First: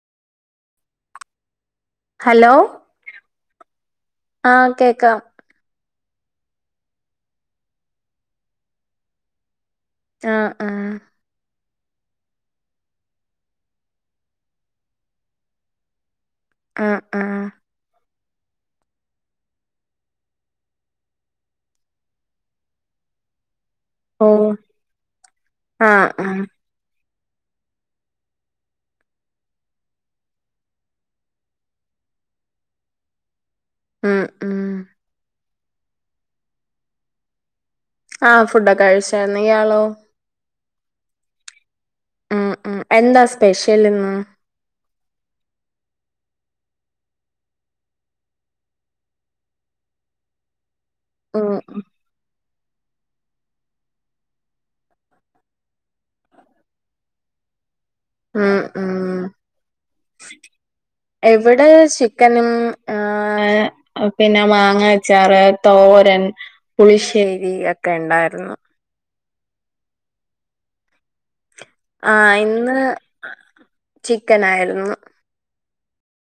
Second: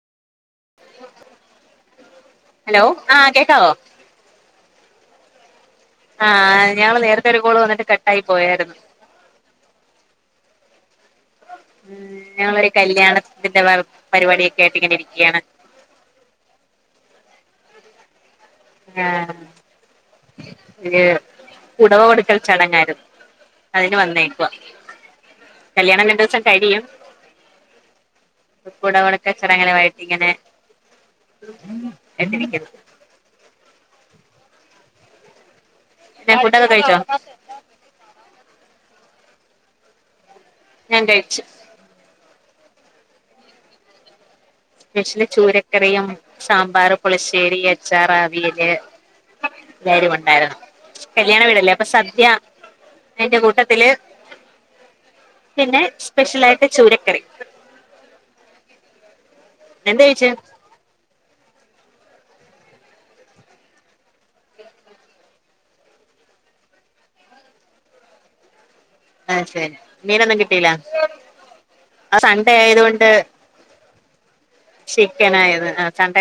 hello ആഹ് കേക്കാവോ ആഹ് കേക്കാം ആഹ് ഞങ്ങള് നേരത്തെ ഒരു കോള് വന്നിട്ട് കട്ടായി പോയാരുന്നു ആഹ് ആഹ് ഉം ഞങ്ങളൊരു കല്യാണത്തിന്റെ വർ പരിപാടിയൊക്കെ ആയിട്ട് ഇങ്ങനെ ഇരിക്കയാണ് ആഹ് ആഹ് ആഹ് പുടവ കൊടുക്കൽ ചടങ്ങായിരുന്നു അതിന് ഓ വന്നേക്കുവാ കല്യാണം ആഹ് രണ്ട് ദിവസം ആഹ് കഴിയും പുടവ കൊടുക്കൽ ചടങ്ങുകളുമായിട്ട് ഇങ്ങനെ ഉം എത്തിയിരിക്കുന്നു ആഹ് ആഹ് പിന്നെ ഫുഡോക്കെ കഴിച്ചോ ആഹ് ഫുഡൊക്കെ കഴിച്ചാരുന്നു ഇയാളോ ഞാൻ കഴിച്ചു ഉം ഉം എന്താ സ്പെഷ്യൽ ഇന്ന് സ്പെഷ്യല് ചൂരക്കറിയും സാമ്പാറ് പുളിശ്ശേരി അച്ചാറ് അവിയല് എല്ലാരും ഉണ്ടായിരുന്നു കല്യാണ ഉം വീടല്ലേ അപ്പൊ സദ്യ എന്റെ കൂട്ടത്തില് പിന്നെ സ്പെഷ്യല ആായിട്ട് ചൂരക്കറി ഉം ഉ എന്ത് കഴിച്ച് എവിടെ ചന പിന്നെ മാങ്ങച്ചാർ തോരൻ പുളിശ്ശേരി ഒക്കെ ഉണ്ട ആായിരുന്നു ആഹ ശരി മീനൊന്നും കിട്ടീല ആ ആഹ് സണ്ട ഇന്ന് ആയത കൊൊണ്ട് ചിക്കൻ ആയിരുന്നു ചിക്കൻ ആയത് ആ